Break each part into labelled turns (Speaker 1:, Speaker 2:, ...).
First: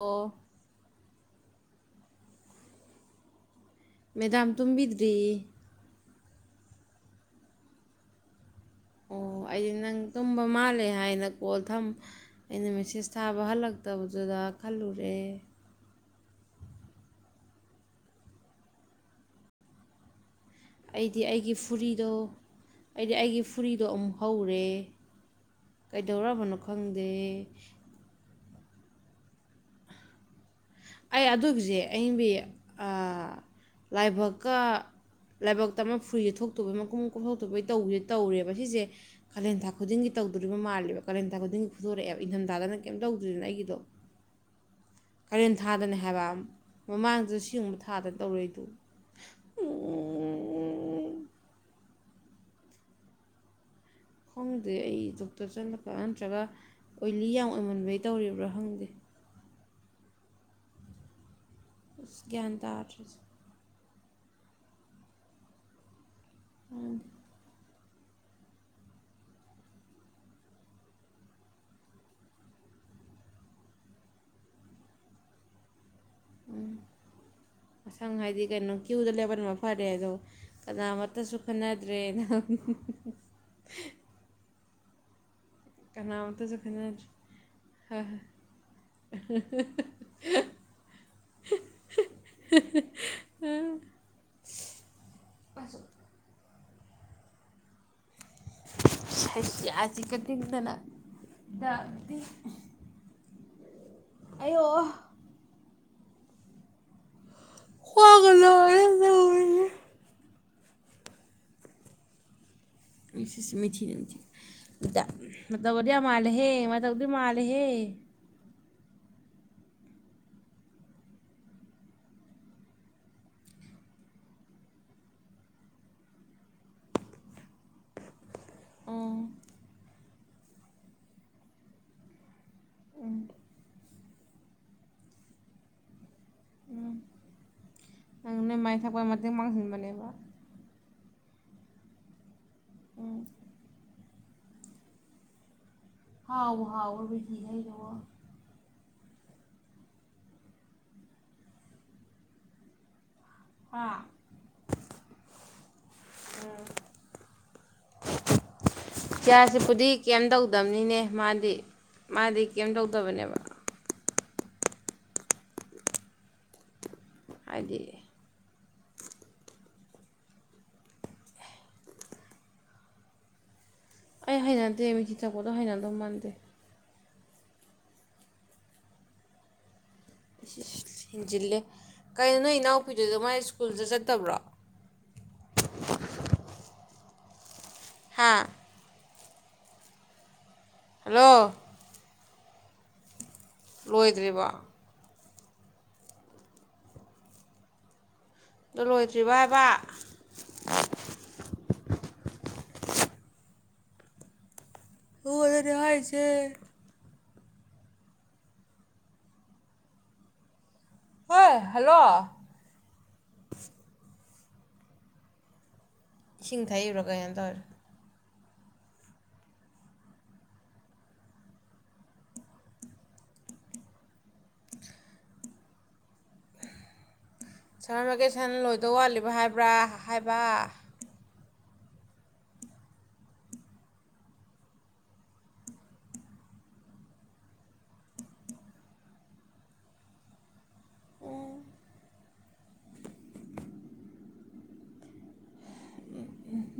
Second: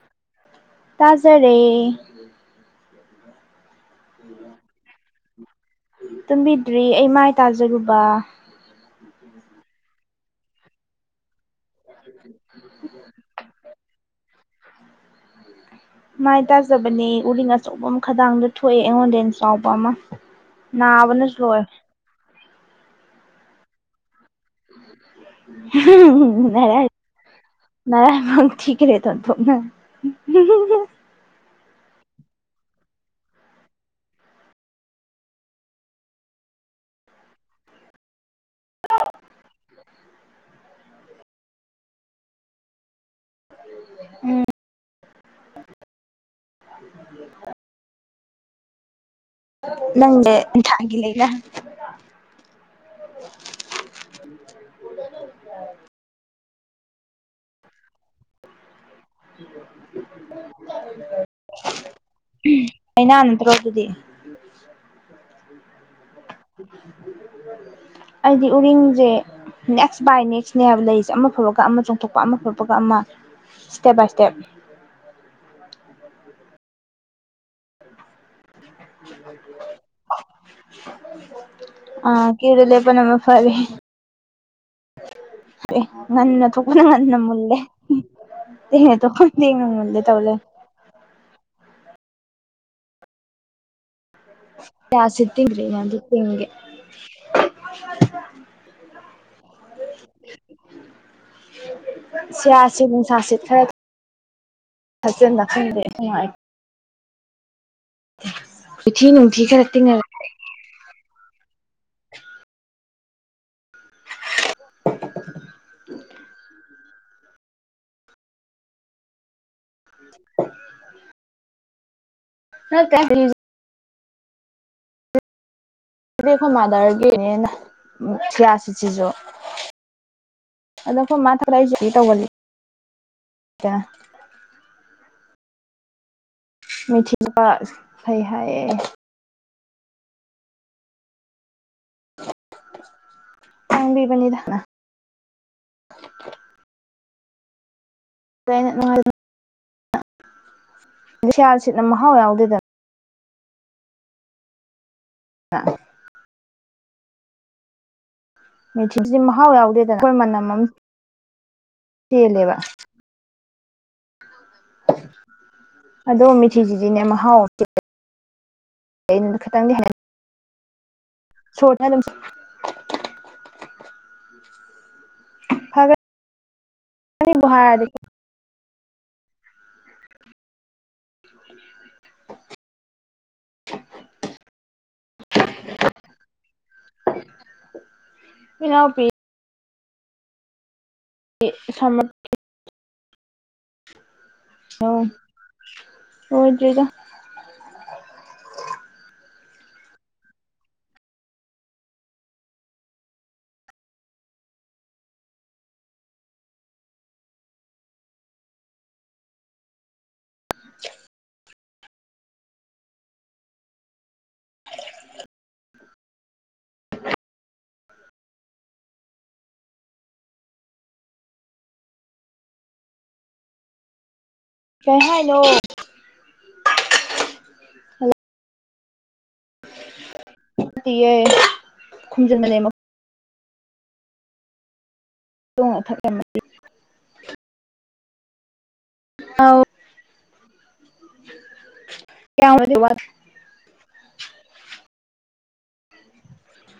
Speaker 1: ꯑꯣ
Speaker 2: ꯇꯥꯖꯔꯦ
Speaker 1: ꯃꯦꯗꯥꯝ ꯇꯨꯝꯕꯤꯗ꯭ꯔꯤ
Speaker 2: ꯇꯨꯝꯕꯤꯗ꯭ꯔꯤ ꯑꯩ ꯃꯥꯏ ꯇꯥꯖꯔꯨꯕꯥ
Speaker 1: ꯑꯣ ꯑꯩꯗꯤ ꯅꯪ ꯇꯨꯝꯕ ꯃꯥꯜꯂꯦ ꯍꯥꯏꯅ ꯀꯣꯜ ꯊꯝ ꯑꯩꯅ ꯃꯦꯁꯦꯁ ꯊꯥꯕ ꯍꯜꯂꯛꯇꯕꯗꯨꯗ ꯈꯜꯂꯨꯔꯦ
Speaker 2: ꯃꯥꯏ ꯇꯥꯖꯕꯅꯦ ꯎꯔꯤꯡ ꯑꯆꯧꯕꯝ ꯈꯗꯥꯡꯗ ꯊꯣꯛꯑꯦ ꯑꯩꯉꯣꯟꯗꯩ ꯍꯦꯟ ꯆꯥꯎꯕ ꯑꯃ
Speaker 1: ꯑꯩꯗꯤ
Speaker 2: ꯅꯥꯕꯅꯁꯨ
Speaker 1: ꯑꯩꯒꯤ
Speaker 2: ꯂꯣꯏꯔꯦ
Speaker 1: ꯐꯨꯔꯤꯗꯣ ꯑꯩꯗꯤ ꯑꯩꯒꯤ ꯐꯨꯔꯤꯗꯣ ꯑꯃꯨꯛ ꯍꯧꯔꯦ ꯀꯩꯗꯧꯔꯕꯅꯣ ꯈꯪꯗꯦ
Speaker 2: ꯊꯀꯔꯦꯗ ꯑꯣꯟꯊꯣꯛꯅ [unintelligible]
Speaker 1: ꯑꯌꯤꯡꯕꯤ ꯑꯥ ꯂꯥꯏꯕꯛꯀ ꯂꯥꯏꯕꯛꯛꯇ ꯑꯃ ꯐꯨꯔꯤꯖꯤ ꯊꯣꯛꯇꯧꯕꯩ ꯃꯀꯨꯞ-ꯃꯀꯨꯞ ꯊꯣꯛꯇꯧꯒꯤ ꯇꯧꯖꯦ ꯇꯧꯔꯦ ꯁꯤꯖꯦ ꯀꯥꯂꯦꯟꯊꯥ ꯈꯨꯗꯤꯡꯒꯤ ꯇꯧꯗꯣꯔꯤꯕ ꯃꯥꯜꯂꯦꯕ ꯀꯥꯂꯦꯟ ꯈꯨꯗꯤꯡꯒꯤ ꯐꯨꯗꯣꯔꯛꯑꯦꯕ ꯏꯪꯊꯝꯗꯥꯗꯅ ꯀꯩꯝ ꯇꯧꯗ꯭ꯔꯤꯅꯦ ꯑꯩꯒꯤꯗꯣ ꯀꯥꯂꯦꯟ ꯊꯥꯗꯅꯦ ꯍꯥꯏꯕ ꯃꯃꯥꯡꯗꯖꯨ ꯁꯤꯎꯝꯕ ꯊꯥꯗ ꯇꯧꯏ ꯑꯩꯗꯨ
Speaker 2: ꯅꯪ [inaudible] ꯊꯥꯒꯤ ꯂꯩꯅꯥꯅꯦ
Speaker 1: ꯈꯪꯗꯦ ꯑꯩ ꯗꯣꯛꯇꯔ ꯆꯠꯂꯛꯄ ꯅꯠꯇ꯭ꯔꯒ ꯑꯣꯏꯂꯤ ꯌꯥꯝ ꯑꯣꯏꯃꯟꯕꯩ ꯇꯧꯔꯤꯕ꯭ꯔꯥ ꯈꯪꯗꯦ ꯑꯁ ꯒ꯭ꯌꯥꯟ
Speaker 2: [unintelligible]
Speaker 1: ꯇꯥꯗ꯭ꯔꯦ
Speaker 2: ꯂꯩꯅꯥ ꯅꯠꯇ꯭ꯔꯣ ꯑꯗꯨꯗꯤ [inaudible] ꯑꯩꯗꯤ ꯎꯔꯤꯡꯖꯦ ꯅꯦꯛꯁ ꯕꯥꯏ ꯅꯦꯛꯁꯅꯦ ꯍꯥꯏꯕ ꯂꯩꯁꯦ ꯑꯃ ꯐꯕꯒ ꯑꯃ ꯆꯣꯡꯊꯣꯛꯄ ꯑꯃ ꯐꯕꯒ ꯑꯃ ꯏꯁꯇꯦꯞ ꯕꯥꯏ ꯏꯁꯇꯦꯞ
Speaker 1: ꯎꯝ ꯃꯁꯪ ꯍꯥꯏꯗꯤ ꯀꯩꯅꯣ ꯀ꯭ꯌꯨꯗ ꯂꯦꯞꯄꯅ ꯃꯐꯔꯦꯗꯣ ꯀꯅꯥꯃꯠꯇꯁꯨ ꯈꯟꯅꯗ꯭ꯔꯦꯅ
Speaker 2: ꯑꯥ ꯀ꯭ꯌꯨꯗ ꯂꯦꯞꯄꯅ
Speaker 1: [unintelligible]
Speaker 2: [unintelligible] [inaudible] ꯉꯟꯅ
Speaker 1: ꯀꯅꯥꯃꯠꯇꯁꯨ
Speaker 2: ꯊꯣꯛꯄꯅ
Speaker 1: ꯈꯟꯅꯗ꯭ꯔꯦ
Speaker 2: ꯉꯟꯅ ꯃꯨꯜꯂꯦ
Speaker 1: ꯍꯣꯏ
Speaker 2: ꯑꯦ ꯍꯦ ꯗꯣ [inaudible] ꯇꯧꯔ ꯂꯦꯃꯦ
Speaker 1: [unintelligible]
Speaker 2: ꯌꯥꯁꯤ [unintelligible] [inaudible]
Speaker 1: ꯍꯩꯁ ꯌꯥ ꯆꯤꯀ ꯇꯤꯡꯗꯅ [inaudible] ꯑꯩꯌꯣ
Speaker 2: ꯍꯁꯦꯟ ꯂ ꯈꯪꯗꯦ [inaudible]
Speaker 1: ꯈ꯭ꯋꯥꯡꯒ ꯅꯥꯔꯦ
Speaker 2: ꯈꯨꯊꯤ ꯅꯨꯡꯊꯤ ꯈꯔ
Speaker 1: ꯇꯧꯔꯤꯁꯦ
Speaker 2: ꯇꯤꯡꯉꯒ [unintelligible]
Speaker 1: ꯏꯁ ꯏꯁ ꯃꯤꯊꯤꯅꯦ ꯃꯤꯊꯤ ꯗꯥ ꯃꯇꯧꯒ ꯗꯤ ꯃꯥꯜꯂꯦꯍꯦ ꯃꯇꯧꯗꯤ ꯃꯥꯜꯂꯦꯍꯦ
Speaker 2: [unintelligible] ꯅꯪ ꯀꯥꯏꯗ [inaudible] ꯁꯤꯗꯤ ꯃꯥꯗꯔ ꯗꯦꯅꯤꯅ ꯎꯝ ꯊꯤꯌꯥꯁꯤꯁꯤꯖꯨ
Speaker 1: ꯑꯣ
Speaker 2: ꯑꯗꯣ ꯑꯩꯈꯏ ꯃꯥ ꯊꯂꯛ [inaudible] ꯇꯧꯒꯜꯂꯤ ꯗ ꯃꯣꯏꯊꯤꯕ ꯐꯩ ꯍꯥꯏꯌꯦ
Speaker 1: ꯅꯦꯕ ꯎꯝ
Speaker 2: ꯇꯥꯡꯕꯤꯕꯅꯤꯗꯅ
Speaker 1: ꯍꯥꯎꯕꯨ ꯍꯥꯎꯕ꯭ꯔꯥꯕ [inaudible]
Speaker 2: ꯑꯩꯅ [inaudible] ꯁꯌꯥ ꯁꯤꯠꯅ ꯃꯍꯥꯎ ꯌꯥꯎꯗꯦꯗꯅ
Speaker 1: ꯍꯥꯥ
Speaker 2: ꯃꯤꯊꯤꯁꯤꯗꯤ ꯃꯍꯥꯎ
Speaker 1: ꯒ꯭ꯌꯥꯁꯁꯤꯄꯨꯗꯤ
Speaker 2: ꯌꯥꯎꯗꯦꯗꯅ ꯑꯩꯈꯣꯏ
Speaker 1: ꯀꯩꯝ
Speaker 2: ꯃꯅꯝ ꯑꯃ
Speaker 1: ꯇꯧꯗꯝꯅꯤꯅꯦ ꯃꯥꯗꯤ ꯃꯥꯗꯤ
Speaker 2: ꯆꯦꯜꯂꯦꯕ
Speaker 1: ꯀꯩꯝ ꯇꯧꯗꯕꯅꯦꯕ
Speaker 2: ꯑꯗꯣ ꯃꯤꯊꯤ ꯆꯤꯖꯤꯅꯦ ꯃꯍꯥꯎ
Speaker 1: ꯍꯥꯏꯗꯤ
Speaker 2: [inaudible] ꯑꯩꯅ ꯈꯇꯪꯗꯤ ꯍꯥꯏ ꯁꯣꯇ ꯑꯗꯨ
Speaker 1: ꯑꯩ ꯍꯩꯅꯗꯦ ꯃꯤꯊꯤ ꯆꯛꯄꯗꯣ ꯍꯩꯅꯗꯧ ꯃꯥꯟꯗꯦ
Speaker 2: ꯍꯔꯗꯗꯤ
Speaker 1: ꯍꯤꯟꯖꯤꯜꯂꯦ ꯀꯩꯅꯣ ꯅꯣꯏ ꯏꯅꯥꯎꯄꯤꯗꯨꯁꯨ ꯃꯥꯥꯏ ꯁ꯭ꯀꯨꯜꯗꯨ ꯆꯠꯇꯕ꯭ꯔꯣ ꯍꯥ
Speaker 2: ꯏꯅꯥꯎ ꯄꯤ
Speaker 1: ꯍꯜꯂꯣ
Speaker 2: ꯁꯝꯃꯔ
Speaker 1: ꯂꯣꯏꯗ꯭ꯔꯤꯕꯣ ꯑꯗꯣ
Speaker 2: ꯍꯥꯎ ꯂꯣꯏꯗꯔ꯭ꯤꯗ
Speaker 1: ꯑꯗꯨ ꯂꯣꯏꯗ꯭ꯔꯤꯕ ꯍꯥꯏꯕꯥ ꯅꯥꯉꯣꯟꯗꯅꯦ ꯍꯥꯏꯁꯦ꯫
Speaker 2: [unintelligible]
Speaker 1: ꯍꯣꯏ ꯍꯜꯂꯣ ꯏꯁꯤꯡ ꯊꯛꯏꯕꯔꯥ ꯀꯩꯏꯅꯣꯝ ꯇꯧꯔꯦ
Speaker 2: ꯀꯩ ꯍꯥꯏꯅꯣ
Speaker 1: ꯁꯃꯔ ꯚꯦꯀꯦꯁꯟ ꯂꯣꯏꯗꯧ ꯋꯥꯠꯂꯤꯕ ꯍꯥꯏꯕ꯭ꯔꯥ ꯍꯥꯏꯕ
Speaker 2: ꯈꯨꯨꯝꯖꯟ ꯃ ꯂꯩ ꯇꯣꯡ ꯑꯊꯛꯗꯤ ꯎꯧ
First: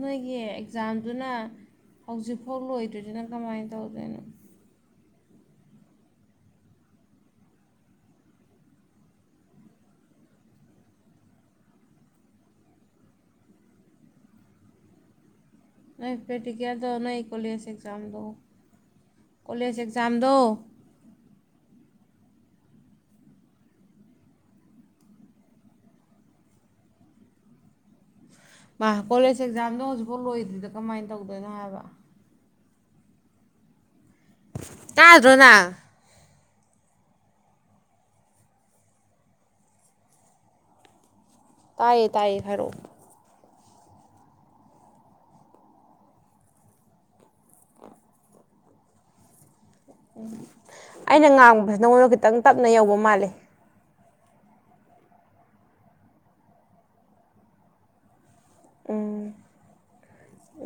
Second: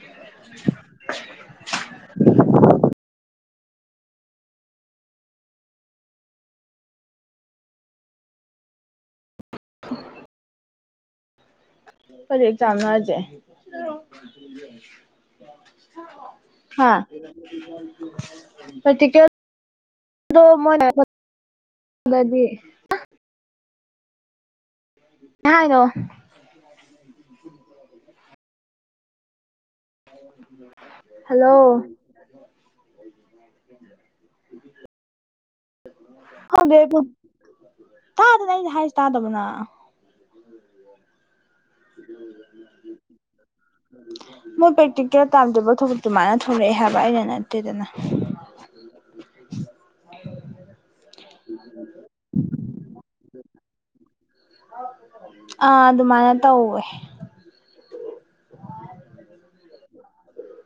Speaker 1: ꯅꯣꯏꯒꯤ ꯑꯦꯛꯖꯥꯝꯗꯨꯅ ꯍꯧꯖꯤꯛꯐꯥꯎ ꯂꯣꯢꯗꯔ꯭ꯤ ꯗꯨꯅꯥ ꯀꯃꯥꯏꯅ ꯇꯧꯗꯣꯏꯅꯣ
Speaker 2: [unintelligible] ꯀꯔꯤ ꯑꯦꯛꯖꯥꯝ ꯅꯣ ꯍꯥꯏꯁꯦ꯫
Speaker 1: ꯅꯣꯏ
Speaker 2: ꯍꯥ
Speaker 1: ꯄꯔꯛꯇꯤꯗꯜ ꯅꯣꯏ ꯀꯣꯂꯁ ꯑꯦꯛꯖꯥꯝꯗ
Speaker 2: ꯄ꯭ꯔꯦꯛꯇꯤꯀꯦꯜꯗꯣ
Speaker 1: ꯀꯣꯂꯦꯖ ꯑꯦꯛꯖꯥꯝꯗꯣ
Speaker 2: ꯃꯔ ꯉꯥꯏꯗꯣ
Speaker 1: ꯃꯥ ꯀꯣꯂꯦꯖ ꯑꯦꯛꯖꯥꯝꯗꯣ ꯍꯧꯖꯤꯛꯐꯥꯎ ꯂꯣꯏꯗ꯭ꯔꯗꯤ ꯀꯃꯥꯏꯅ
Speaker 2: ꯍꯜꯂꯣ
Speaker 1: ꯇꯧꯗꯣꯏꯅꯣ ꯍꯥꯏꯕ
Speaker 2: [unintelligible]
Speaker 1: ꯇꯥꯗ꯭ꯔꯣ ꯅꯪ
Speaker 2: ꯗꯦ ꯇꯥꯗꯅ ꯑꯩꯅꯥ ꯍꯥꯏꯁꯦ ꯇꯥꯗꯕꯅ
Speaker 1: ꯇꯌꯦ ꯇꯥꯌꯦ ꯍꯥꯏꯔꯛ ꯑꯣ
Speaker 2: ꯃꯣꯏ ꯄ꯭ꯔꯦꯛꯇꯤꯀꯦꯜ ꯇꯥꯝꯗꯕ ꯊꯕꯛꯇꯨ ꯃꯥꯥꯏꯅ ꯊꯣꯛꯂꯛꯑꯦ ꯍꯥꯏꯕ ꯑꯩꯅ ꯅꯠꯇꯦꯗꯅ ꯎꯝ
Speaker 1: ꯎꯝ ꯑꯩꯅ ꯉꯥꯡꯕꯁꯤ ꯅꯉꯣꯟꯗ ꯈꯤꯇꯪ ꯇꯞꯅ ꯌꯧꯕ ꯃꯥꯂꯦ
Speaker 2: ꯑꯥ ꯑꯗꯨꯃꯥꯏꯅ ꯇꯧꯋꯦ
Speaker 1: ꯎꯝ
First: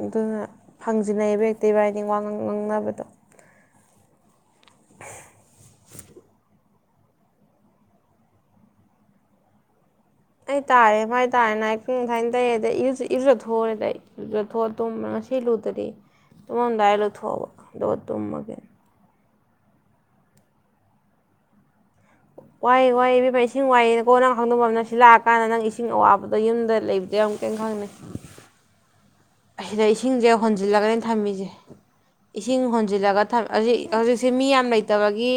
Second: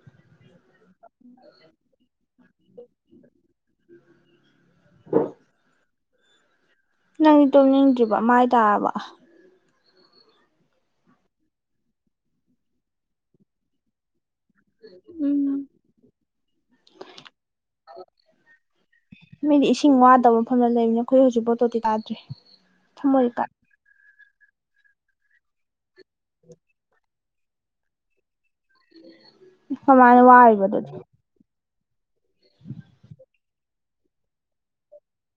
Speaker 1: ꯑꯗꯨꯅ ꯐꯪꯖꯤꯟꯅꯩꯕ ꯍꯦꯛꯇ ꯏꯕꯥꯥꯅꯤ ꯋꯥ ꯉꯥꯡ ꯉꯥꯡꯅꯕꯗꯣ
Speaker 2: ꯅꯪ ꯇꯨꯝꯅꯤꯡꯗ꯭ꯔꯤꯕ ꯃꯥꯏ ꯇꯥꯔꯕ
Speaker 1: ꯑꯩ ꯇꯥꯔꯦ ꯃꯥꯏ ꯇꯥꯔꯦꯅ ꯑꯩꯪꯥꯏꯅ ꯇꯩ ꯑꯗ ꯏꯔꯁꯨꯊꯣꯔꯑꯦꯗ ꯑꯩ ꯂꯧꯊꯣꯛꯑ ꯇꯨꯝꯕ꯭ꯔꯥ ꯉꯁꯤ
Speaker 2: ꯎꯝ
Speaker 1: ꯂꯨꯗꯗꯤ ꯇꯨꯝꯃꯝꯗꯥꯏ ꯂꯧꯊꯣꯛꯑꯕ ꯑꯗꯨꯣꯛ ꯇꯨꯝꯃꯒꯦ
Speaker 2: ꯃꯤꯗꯤ ꯏꯁꯤꯡ ꯋꯥꯗꯕ ꯃꯐꯝꯗ ꯂꯩꯅꯤꯅ ꯑꯩꯈꯣꯏ ꯍꯧꯖꯤꯛ ꯐꯎ ꯇꯣꯇꯤ ꯇꯥꯗꯔ꯭ꯤ
Speaker 1: ꯋꯥꯏ ꯋꯥꯏꯌꯦ ꯏꯁꯤꯡ ꯋꯥꯏ ꯀꯣꯟꯅ ꯑꯃ ꯈꯪꯗꯕ ꯑꯃ ꯅꯪ ꯁꯤ ꯂꯥꯛꯑꯀꯥꯟꯗ ꯅꯪ ꯏꯁꯤꯡ ꯑꯋꯥꯕꯗ ꯌꯨꯝꯗ ꯂꯩꯕꯗꯤ ꯑꯃꯨꯛ ꯀꯩ ꯈꯪꯅꯩ ꯑꯁꯤꯗ
Speaker 2: ꯀꯃꯥꯏꯅ
Speaker 1: ꯏꯁꯤꯡꯁꯦ
Speaker 2: ꯋꯥꯔꯤꯕ ꯑꯗꯨꯗꯤ
Speaker 1: ꯍꯣꯟꯖꯤꯜꯂꯒꯅꯦ ꯊꯝꯃꯤꯁꯦ ꯏꯁꯤꯡ ꯍꯣꯟꯖꯤꯜꯂꯒ ꯍꯧꯖꯤꯛ ꯍꯧꯖꯤꯛꯁꯦ ꯃꯤ ꯌꯥꯝ ꯂꯩꯇꯕꯒꯤ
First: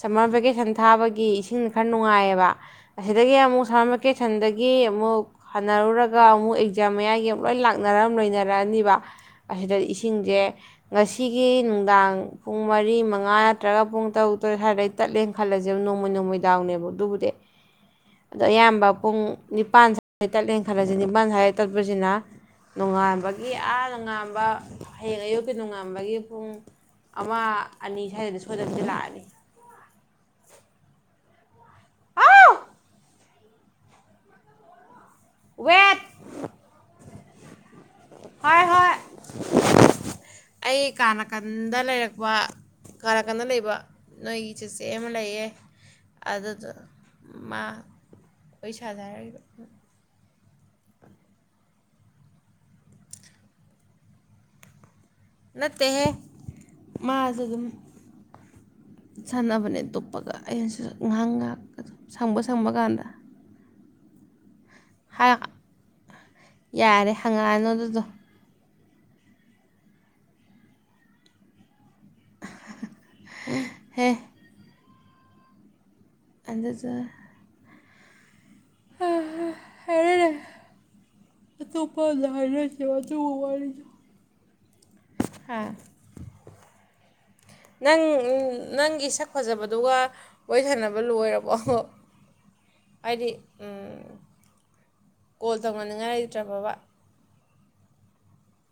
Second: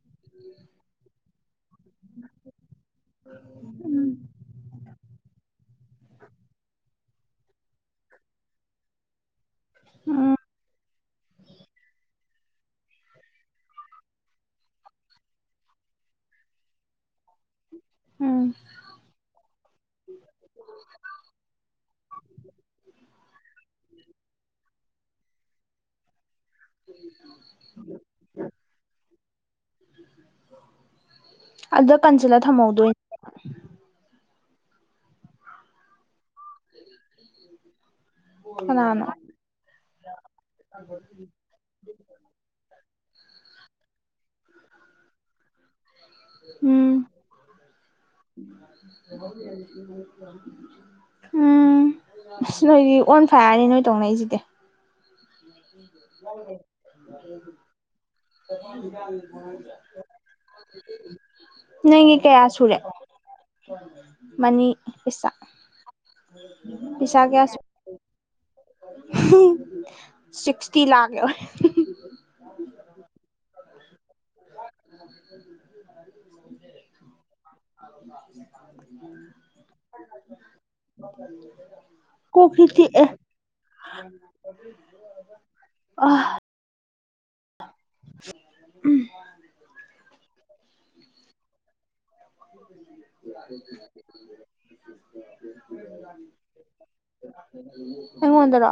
Speaker 1: ꯁꯝꯃꯔ ꯚꯦꯀꯦꯁꯟ ꯊꯥꯕꯒꯤ ꯏꯁꯤꯡ ꯈꯔ ꯅꯨꯡꯉꯥꯏꯌꯦꯕ ꯑꯁꯤꯗꯒꯤ ꯑꯃꯨꯛ ꯁꯥꯔꯃꯥꯔꯕꯦꯀꯦꯁꯟꯗꯒꯤ ꯑꯃꯨꯛ ꯍꯥꯟꯅꯔꯨꯔꯒ ꯑꯃꯨꯛ ꯑꯦꯛꯖꯥꯝ ꯃꯌꯥꯒꯤ ꯂꯣꯏ ꯂꯥꯛꯅꯔ ꯂꯣꯏꯅꯔꯛꯑꯅꯤꯕ ꯑꯁꯤꯗ
Speaker 2: ꯎꯝ
Speaker 1: ꯏꯁꯤꯡꯁꯦ ꯉꯁꯤꯒꯤ ꯅꯨꯡꯗꯥꯡ ꯄꯨꯡ ꯃꯔꯤ ꯃꯉꯥ ꯅꯠꯇ꯭ꯔꯒ ꯄꯨꯡ ꯇꯔꯨꯛ ꯇꯔꯦꯠ ꯁ꯭ꯋꯥꯗꯩ ꯇꯠꯂꯦꯅ ꯈꯜꯂꯁꯕ ꯅꯣꯡꯃꯩ ꯅꯣꯡꯃꯩ ꯗꯥꯎꯅꯦꯕ ꯑꯗꯨꯕꯨꯗꯤ
Speaker 2: ꯎ
Speaker 1: ꯑꯗꯣ ꯑꯌꯥꯝꯕ ꯄꯨꯡ ꯅꯤꯄꯥꯟ ꯁ꯭ꯋꯥꯏ ꯇꯠꯂꯦꯅ ꯈꯜꯂꯁꯤ ꯅꯤꯄꯥꯥꯟ ꯁ꯭ꯋꯥꯏ ꯇꯠꯄꯁꯤꯅ ꯅꯣꯡꯉꯥꯟꯕꯒꯤ ꯑꯥ ꯅꯣꯡꯉꯥꯟꯕ ꯍꯌꯦꯡ ꯑꯌꯨꯛꯀꯤ ꯅꯣꯡꯉꯥꯟꯕꯒꯤ ꯄꯨꯡ ꯑꯃ ꯑꯅꯤ ꯁ꯭ꯋꯥꯏꯗꯒ ꯁꯣꯏꯗꯅꯀꯤ ꯂꯥꯛꯑꯅꯤ
Speaker 2: ꯑꯗ ꯀꯟꯁꯤꯂ
Speaker 1: ꯍꯥꯎ
Speaker 2: ꯊꯝꯃꯧꯗꯣꯏ
Speaker 1: ꯋꯦꯠ ꯍꯣꯏ ꯍꯣꯏ
Speaker 2: ꯀꯅꯥꯅꯣ
Speaker 1: ꯑꯩ ꯀꯥ ꯅꯥꯀꯟꯗ ꯂꯩꯔꯛꯄ ꯀꯅꯥ ꯀꯥꯟꯗ ꯂꯩꯕ ꯅꯣꯏꯒꯤ ꯆꯤꯆꯦ ꯑꯃ ꯂꯩꯌꯦ ꯑꯗꯨꯗ
Speaker 2: ꯎꯝ
Speaker 1: ꯃꯥ ꯄꯩꯁꯥꯥ ꯆꯔꯛꯏ
Speaker 2: ꯎꯝ ꯑꯁ ꯅꯣꯏꯒꯤ ꯑꯣꯟ ꯐꯥꯏꯌꯥꯔꯅꯤ ꯅꯣꯏ ꯇꯧꯅꯩꯁꯤꯗꯤ
Speaker 1: ꯅꯠꯇꯦꯍꯦ ꯃꯥ ꯁꯨ ꯑꯗꯨꯝ ꯁꯥꯟꯅꯕꯅꯦ ꯇꯨꯞꯞꯄꯒ ꯑꯩꯩꯅꯁꯨ ꯉꯥꯏꯍꯥꯛ ꯉꯥꯏꯍꯥꯛ
Speaker 2: ꯅꯪꯒꯤ
Speaker 1: ꯁꯪꯕ
Speaker 2: ꯀꯌꯥ
Speaker 1: ꯁꯪꯕ
Speaker 2: ꯁꯨꯔꯦ
Speaker 1: ꯀꯥꯟꯗ
Speaker 2: ꯃꯅꯤ ꯄꯩꯁꯥ
Speaker 1: ꯌꯥꯔꯦ
Speaker 2: ꯄꯩꯁꯥ ꯀꯌꯥ
Speaker 1: ꯍꯪꯉꯛꯑꯅꯨ
Speaker 2: ꯁꯨꯔꯦ
Speaker 1: ꯑꯗꯨꯗꯣ
Speaker 2: ꯁꯤꯛꯁꯇꯤ ꯂꯥꯛ ꯌꯧꯔꯦ
Speaker 1: ꯍꯦ
Speaker 2: [inaudible]
Speaker 1: ꯑꯗꯨꯗꯣ
Speaker 2: [unintelligible]
Speaker 1: ꯍ
Speaker 2: ꯃꯥ
Speaker 1: ꯑꯇꯣꯞꯄ ꯂꯔ [unintelligible] ꯍꯥ
Speaker 2: ꯑ
Speaker 1: ꯅꯪ ꯅꯪꯒꯤ ꯁꯛ ꯐꯖꯕꯗꯨꯒ ꯀꯣꯏꯊꯅꯕ ꯂꯣꯏꯔꯕꯣ ꯍꯥꯏꯗꯤ ꯀꯣꯜ ꯇꯧꯅꯅꯤꯡꯉꯥꯏ ꯂꯩꯇ꯭ꯔꯥ ꯕꯣꯕꯥ
Speaker 2: ꯑꯩꯉꯣꯟꯗꯔꯣ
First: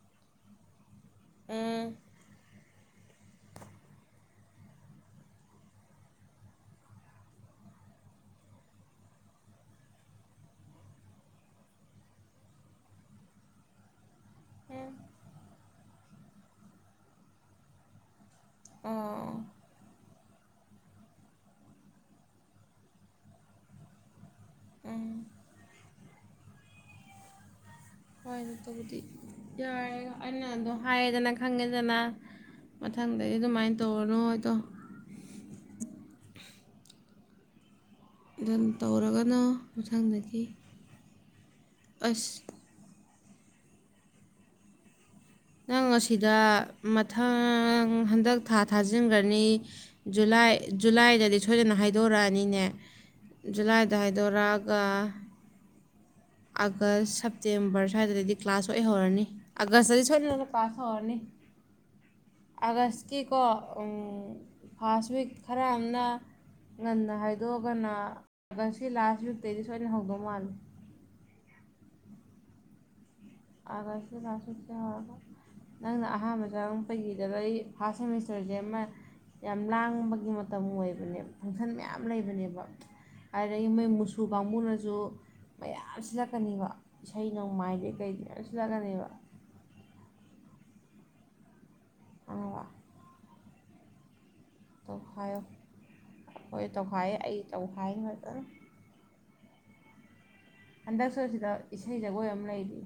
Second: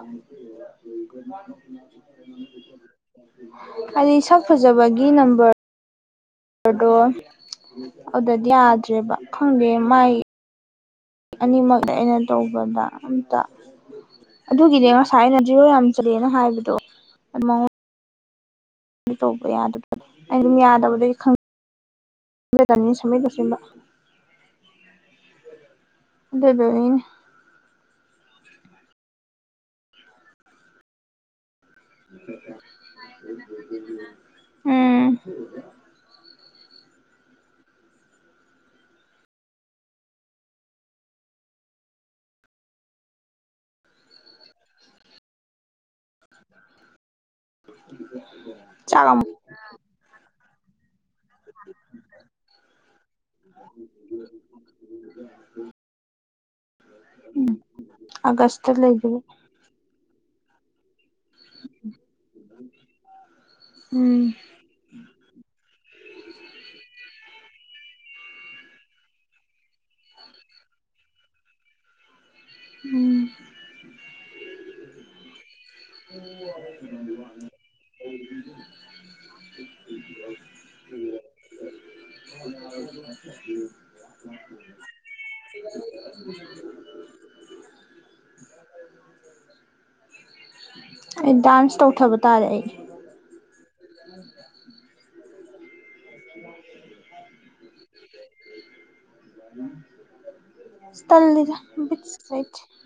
Speaker 1: ꯎꯝ
Speaker 2: ꯍꯥꯏꯗꯤ ꯏꯁꯛ ꯐꯖꯕꯒꯤ ꯅꯝꯕꯔ ꯑꯣꯔꯗꯣ ꯑꯗꯗꯤ ꯌꯥꯗ꯭ꯔꯦꯕ ꯈꯪꯗꯦ ꯃꯥꯏ ꯑꯅꯤꯃꯛꯅ ꯑꯩꯅ ꯇꯧꯕꯗ ꯑꯝꯇ ꯑꯗꯨꯒꯤꯅꯦ ꯉꯁꯥꯏ ꯑꯩꯅ ꯖꯤꯔꯣ ꯌꯥꯝ ꯆꯠꯂꯦꯅ ꯍꯥꯏꯕꯗꯣ ꯑꯗꯨ
Speaker 1: ꯑꯣ
Speaker 2: ꯇꯧꯕ ꯌꯥ ꯑꯗꯨ ꯑꯩ ꯑꯗꯨꯝ ꯌꯥꯗꯕꯗꯒꯤ ꯈꯪꯖꯗꯅꯤ ꯁꯃ ꯑꯁꯤꯕ
Speaker 1: ꯎꯝ
Speaker 2: [unintelligible]
Speaker 1: ꯇꯗꯤ ꯌꯥꯒ ꯍꯥꯏꯔꯦꯗꯅ ꯈꯪꯉꯦꯗꯅ ꯃꯊꯪꯗꯗꯤ ꯑꯗꯨꯃꯥꯏꯅ ꯇꯧꯔꯅꯣ ꯍꯥꯏꯗꯣ
Speaker 2: ꯎꯝ
Speaker 1: ꯗꯟ ꯇꯧꯔꯒꯅꯣ ꯃꯊꯪꯗꯒꯤ ꯑꯁ ꯅꯪ ꯑꯁꯤꯗ ꯃ ꯍꯟꯗꯛ ꯊꯥ
Speaker 2: ꯆꯥꯛ ꯑꯃꯨꯛ
Speaker 1: ꯊꯥꯖꯤꯟꯈ꯭ꯔꯅꯤ ꯖꯨꯂꯥꯏ ꯖꯨꯂꯥꯏꯗ ꯗꯤ ꯁꯣꯏꯗꯅ ꯍꯥꯏꯗꯣꯔꯛꯑꯅꯤꯅꯦ ꯖꯨꯂꯥꯏꯗ ꯍꯥꯏꯗꯣꯔꯛꯑꯒ ꯑꯥꯒꯁ ꯁꯦꯞꯇꯦꯝꯕꯔ ꯁ꯭ꯋꯥꯏꯗꯗꯤ ꯀ꯭ꯂꯥꯁ
Speaker 2: ꯑꯥꯒꯁꯇ ꯂꯩꯕꯒꯤ
Speaker 1: ꯑꯣꯏꯍꯧꯔꯅꯤ ꯑꯥꯒꯁꯇ ꯊꯅ ꯄꯥꯁ ꯍꯧꯔꯅꯤ
Speaker 2: ꯎ [unintelligible]
Speaker 1: ꯑꯥꯒꯁꯀꯤꯀꯣ ꯐꯥꯔꯁ ꯋꯤꯛ ꯈꯔ ꯑꯃꯅ ꯉ ꯍꯥꯏ ꯑꯗꯨꯒꯅꯁꯤ ꯂꯥꯁ ꯋꯤꯇꯩꯗꯤ ꯁꯣꯏꯅ ꯍꯧꯗꯧ ꯃꯥꯜꯂꯦ
Speaker 2: ꯎꯝ
Speaker 1: ꯑꯒꯁꯀꯤ ꯂꯥꯁ ꯋꯤꯛ ꯇꯍꯧꯔꯒ ꯅꯪꯅ ꯑꯍꯥꯟꯕꯗ ꯄꯩꯈꯤꯗꯕ ꯑꯩ ꯐꯥꯔꯁ ꯁꯦꯃꯤꯁꯇꯔꯁꯦ ꯑꯃ ꯌꯥꯝ ꯂꯥꯡꯕꯒꯤ ꯃꯇꯝ ꯑꯣꯏꯕꯅꯦ ꯐꯪꯁꯟ ꯃꯌꯥꯝ ꯂꯩꯕꯅꯦꯕ ꯑꯗꯩꯗꯒꯤ ꯃꯣꯏ ꯃꯨꯁꯨ ꯀꯥꯡꯕꯨꯅꯥꯁꯨ ꯃꯌꯥꯝ ꯁꯤꯜꯂꯛꯀꯅꯤꯕ ꯏꯁꯩ ꯅꯣꯡꯃꯥꯏꯗꯩ ꯀꯩꯗꯩ ꯃꯌꯥꯝ ꯁꯤꯜꯂꯛꯀꯅꯤꯕꯥ
Speaker 2: ꯑꯩ ꯗꯥꯟꯁ ꯇꯧꯊꯥꯕ ꯇꯥꯔꯦ
Speaker 1: ꯈꯪꯉꯕ
Speaker 2: ꯑꯩ
Speaker 1: ꯇꯧꯈꯥꯏꯌꯣ ꯍꯣꯏ ꯇꯧꯈꯥꯏꯌꯦ ꯑꯩ ꯇꯧꯈꯥꯏ [unintelligible] ꯍꯟꯗꯛꯁꯨ ꯁꯤꯗ
Speaker 2: ꯇꯜꯂꯤꯗꯥ
Speaker 1: ꯏꯁꯩ
Speaker 2: ꯕꯤꯠꯗ
Speaker 1: ꯖꯒꯣꯏ ꯑꯃ
Speaker 2: ꯂꯩꯇꯦ
Speaker 1: ꯂꯩꯔꯤ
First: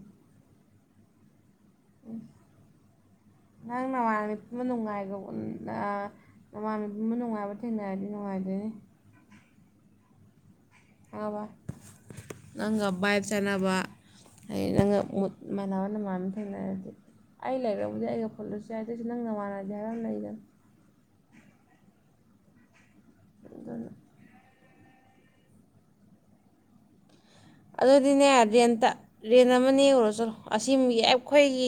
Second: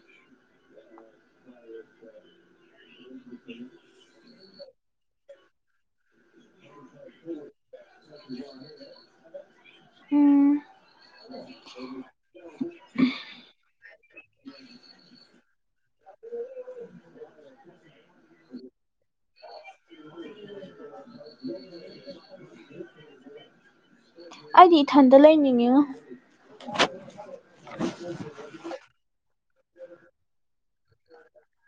Speaker 1: ꯅꯪ ꯅꯃꯥꯅꯥ ꯅꯨꯡꯉꯥꯏꯕ ꯅꯃꯥꯅꯕꯤ ꯅꯨꯡꯉꯥꯏꯕ ꯇꯤꯟꯅꯥꯔꯗꯤ ꯅꯨꯡꯉꯥꯏꯗꯨꯏꯅꯤ
Speaker 2: ꯎꯝ
Speaker 1: ꯚꯥꯏꯕ ꯆꯥꯟꯅꯕ ꯍꯥꯏꯗꯤ ꯅꯪꯒꯥ ꯃꯣꯠ ꯃꯥꯟꯅꯕ ꯅꯃꯥꯅꯕꯤ ꯊꯦꯡꯅꯔꯗꯤ ꯑꯩ ꯂꯩꯔꯕꯨꯗꯤ ꯑꯩꯒ ꯄꯨꯜꯂꯁꯨ ꯌꯥꯏ ꯑꯗꯨꯏꯁꯨ ꯅꯪꯒꯤ ꯅꯃꯥꯟꯅꯕꯤ ꯍꯥꯏꯕ ꯑꯃꯥ ꯂꯩꯗꯅ
Speaker 2: [unintelligible]
Speaker 1: ꯑꯗꯨꯗꯅ
Speaker 2: ꯑꯩꯗꯤ ꯏꯊꯟꯗꯥ ꯂꯩꯅꯤꯡꯉꯤꯉꯣ
Speaker 1: ꯑꯗꯨꯗꯤꯅꯦ ꯔꯦꯟꯇꯥ ꯔꯦꯟꯇ ꯑꯃꯥ ꯅꯦꯛꯎꯔꯣ ꯆꯠꯂꯣ ꯑꯁꯤ ꯑꯩꯈꯣꯏꯒꯤ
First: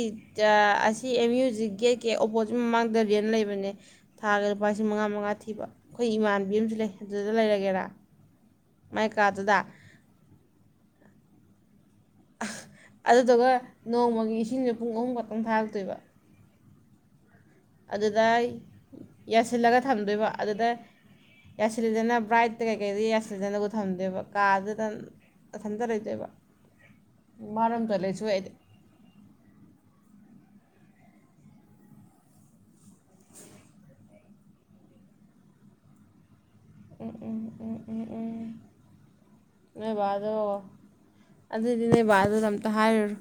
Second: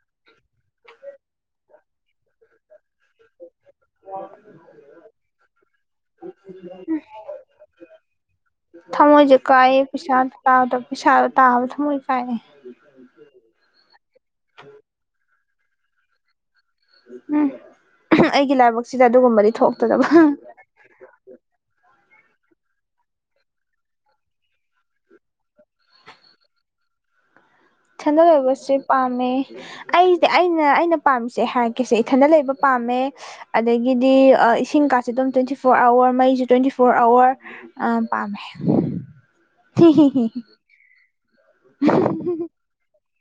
Speaker 1: ꯑꯁꯤ ꯑꯦꯝ ꯌꯨ ꯖꯤꯒꯤ ꯒꯦꯠ ꯀꯦ ꯑꯣꯄꯣꯖꯤꯠ ꯃꯃꯥꯡꯗ ꯔꯦꯟ ꯂꯩꯕꯅꯦ ꯊꯥꯗ ꯂꯨꯄꯥꯂꯤꯁꯤꯡ ꯃꯉꯥ ꯃꯉꯥ ꯊꯤꯕꯥ ꯑꯩꯈꯣꯏ ꯏꯃꯥꯟꯕꯤ ꯑꯃꯁꯨ ꯂꯩ ꯑꯗꯨꯗ ꯂꯩꯔꯒꯦꯔꯥ ꯃꯥꯏ
Speaker 2: ꯊꯝꯃꯣꯏꯁꯦ
Speaker 1: ꯀꯥꯗꯨꯗ
Speaker 2: ꯀꯥꯏꯌꯦ ꯄꯩꯁꯥꯗꯣ ꯇꯥꯗꯕ ꯄꯩꯁꯥꯗꯣ ꯇꯥꯕ ꯊꯝꯃꯣꯏꯁꯦ
Speaker 1: ꯑꯗꯨꯗꯨꯒꯥ ꯅꯣꯡꯃꯥꯒꯤ ꯏꯁꯤꯡꯁꯨ ꯄꯨꯡ ꯑꯍꯨꯝ ꯈꯛꯇꯪ ꯊꯥꯔꯛꯇꯣꯏꯕ
Speaker 2: ꯎꯝ
Speaker 1: ꯑꯗꯨꯗ
Speaker 2: ꯑꯩꯒꯤ ꯂꯥꯏꯕꯛꯁꯤꯗ ꯑꯗꯨꯒꯨꯝꯕꯗꯤ
Speaker 1: ꯌꯥꯁꯤꯜꯂꯒꯥ
Speaker 2: ꯊꯣꯛꯇꯗꯕ
Speaker 1: ꯊꯝꯗꯣꯏꯕ ꯑꯗꯨꯗ ꯌꯥꯁꯤꯂꯦꯗꯅꯥ ꯕ꯭ꯔꯥꯠꯇꯥ ꯀꯩꯀꯩꯗꯥ ꯌꯥꯁꯤꯟꯖꯅꯕꯥ ꯊꯝꯗꯨꯏꯕꯥ ꯀꯥꯗꯨꯗ ꯅꯊꯟꯇꯥ ꯂꯩꯗꯣꯏꯕ
Speaker 2: [inaudible]
Speaker 1: ꯃꯥꯅ ꯑꯝꯇ
Speaker 2: ꯏꯊꯟꯗꯥ
Speaker 1: ꯂꯩꯁꯨ ꯑꯩꯗꯤ
Speaker 2: ꯂꯩꯕꯁꯦ ꯄꯥꯝꯃꯦ ꯑꯩꯗꯤ ꯑꯩꯅ ꯑꯩꯅ ꯄꯥꯝꯃꯤꯁꯦ ꯑꯩ ꯍꯥꯏꯒꯦꯁꯦ ꯏꯊꯟꯗꯥ ꯂꯩꯕ ꯄꯥꯝꯃꯦ ꯑꯗꯥꯒꯤꯗꯤ ꯏꯁꯤꯡ ꯀꯥꯁꯦ ꯑꯗꯨꯝ ꯇ꯭ꯋꯦꯟꯇꯤ ꯐꯣꯔ ꯑꯋꯥꯔ ꯃꯩꯁꯨ ꯇ꯭ꯋꯦꯟꯇꯤ ꯐꯣꯔ
Speaker 1: ꯎꯝ
Speaker 2: ꯑꯋꯥꯔ
Speaker 1: ꯎꯝ ꯎꯝ
Speaker 2: ꯑ
Speaker 1: ꯎꯝ
Speaker 2: ꯄꯥꯝꯃꯦ
Speaker 1: ꯎꯝ
Speaker 2: ꯍꯤ
Speaker 1: ꯅꯣꯏ
Speaker 2: ꯍꯤ ꯍꯤ
Speaker 1: ꯕꯥꯗꯣ ꯑꯗꯨꯗꯤ ꯅ‌ꯣꯏ ꯕꯥ ꯗꯨꯗ ꯑꯝꯇꯥ ꯍꯥꯏꯔꯨꯔꯣ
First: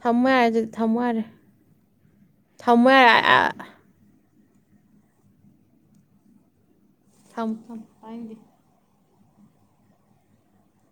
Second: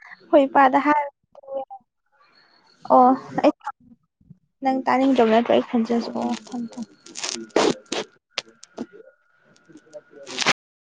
Speaker 1: ꯊꯝꯃꯣ ꯌꯥꯔꯦ ꯑꯗꯨꯗ
Speaker 2: ꯏꯄꯥꯗ
Speaker 1: ꯊꯝꯃ‌ꯣ
Speaker 2: ꯍꯥꯏꯔ
Speaker 1: ꯌꯥꯔꯦ ꯊꯝꯃ‌ꯣ
Speaker 2: ꯑꯣ
Speaker 1: ꯌꯥꯔ‌ꯦ [unintelligible]
Speaker 2: ꯅꯪ ꯇꯥꯅꯤꯡꯗ꯭ꯔꯥꯕ ꯅꯠꯇ꯭ꯔꯣ ꯑꯩ ꯈ‌ꯣꯟꯖ‌ꯦꯜꯁꯦ ꯑꯣ ꯊꯝꯃ‌ꯦ ꯊꯝꯃ‌ꯦ
Speaker 1: ꯊꯝꯃꯣ ꯊꯝꯃꯣ ꯇꯥꯅꯤꯡꯗ‌ꯦ
Speaker 2: [unintelligible]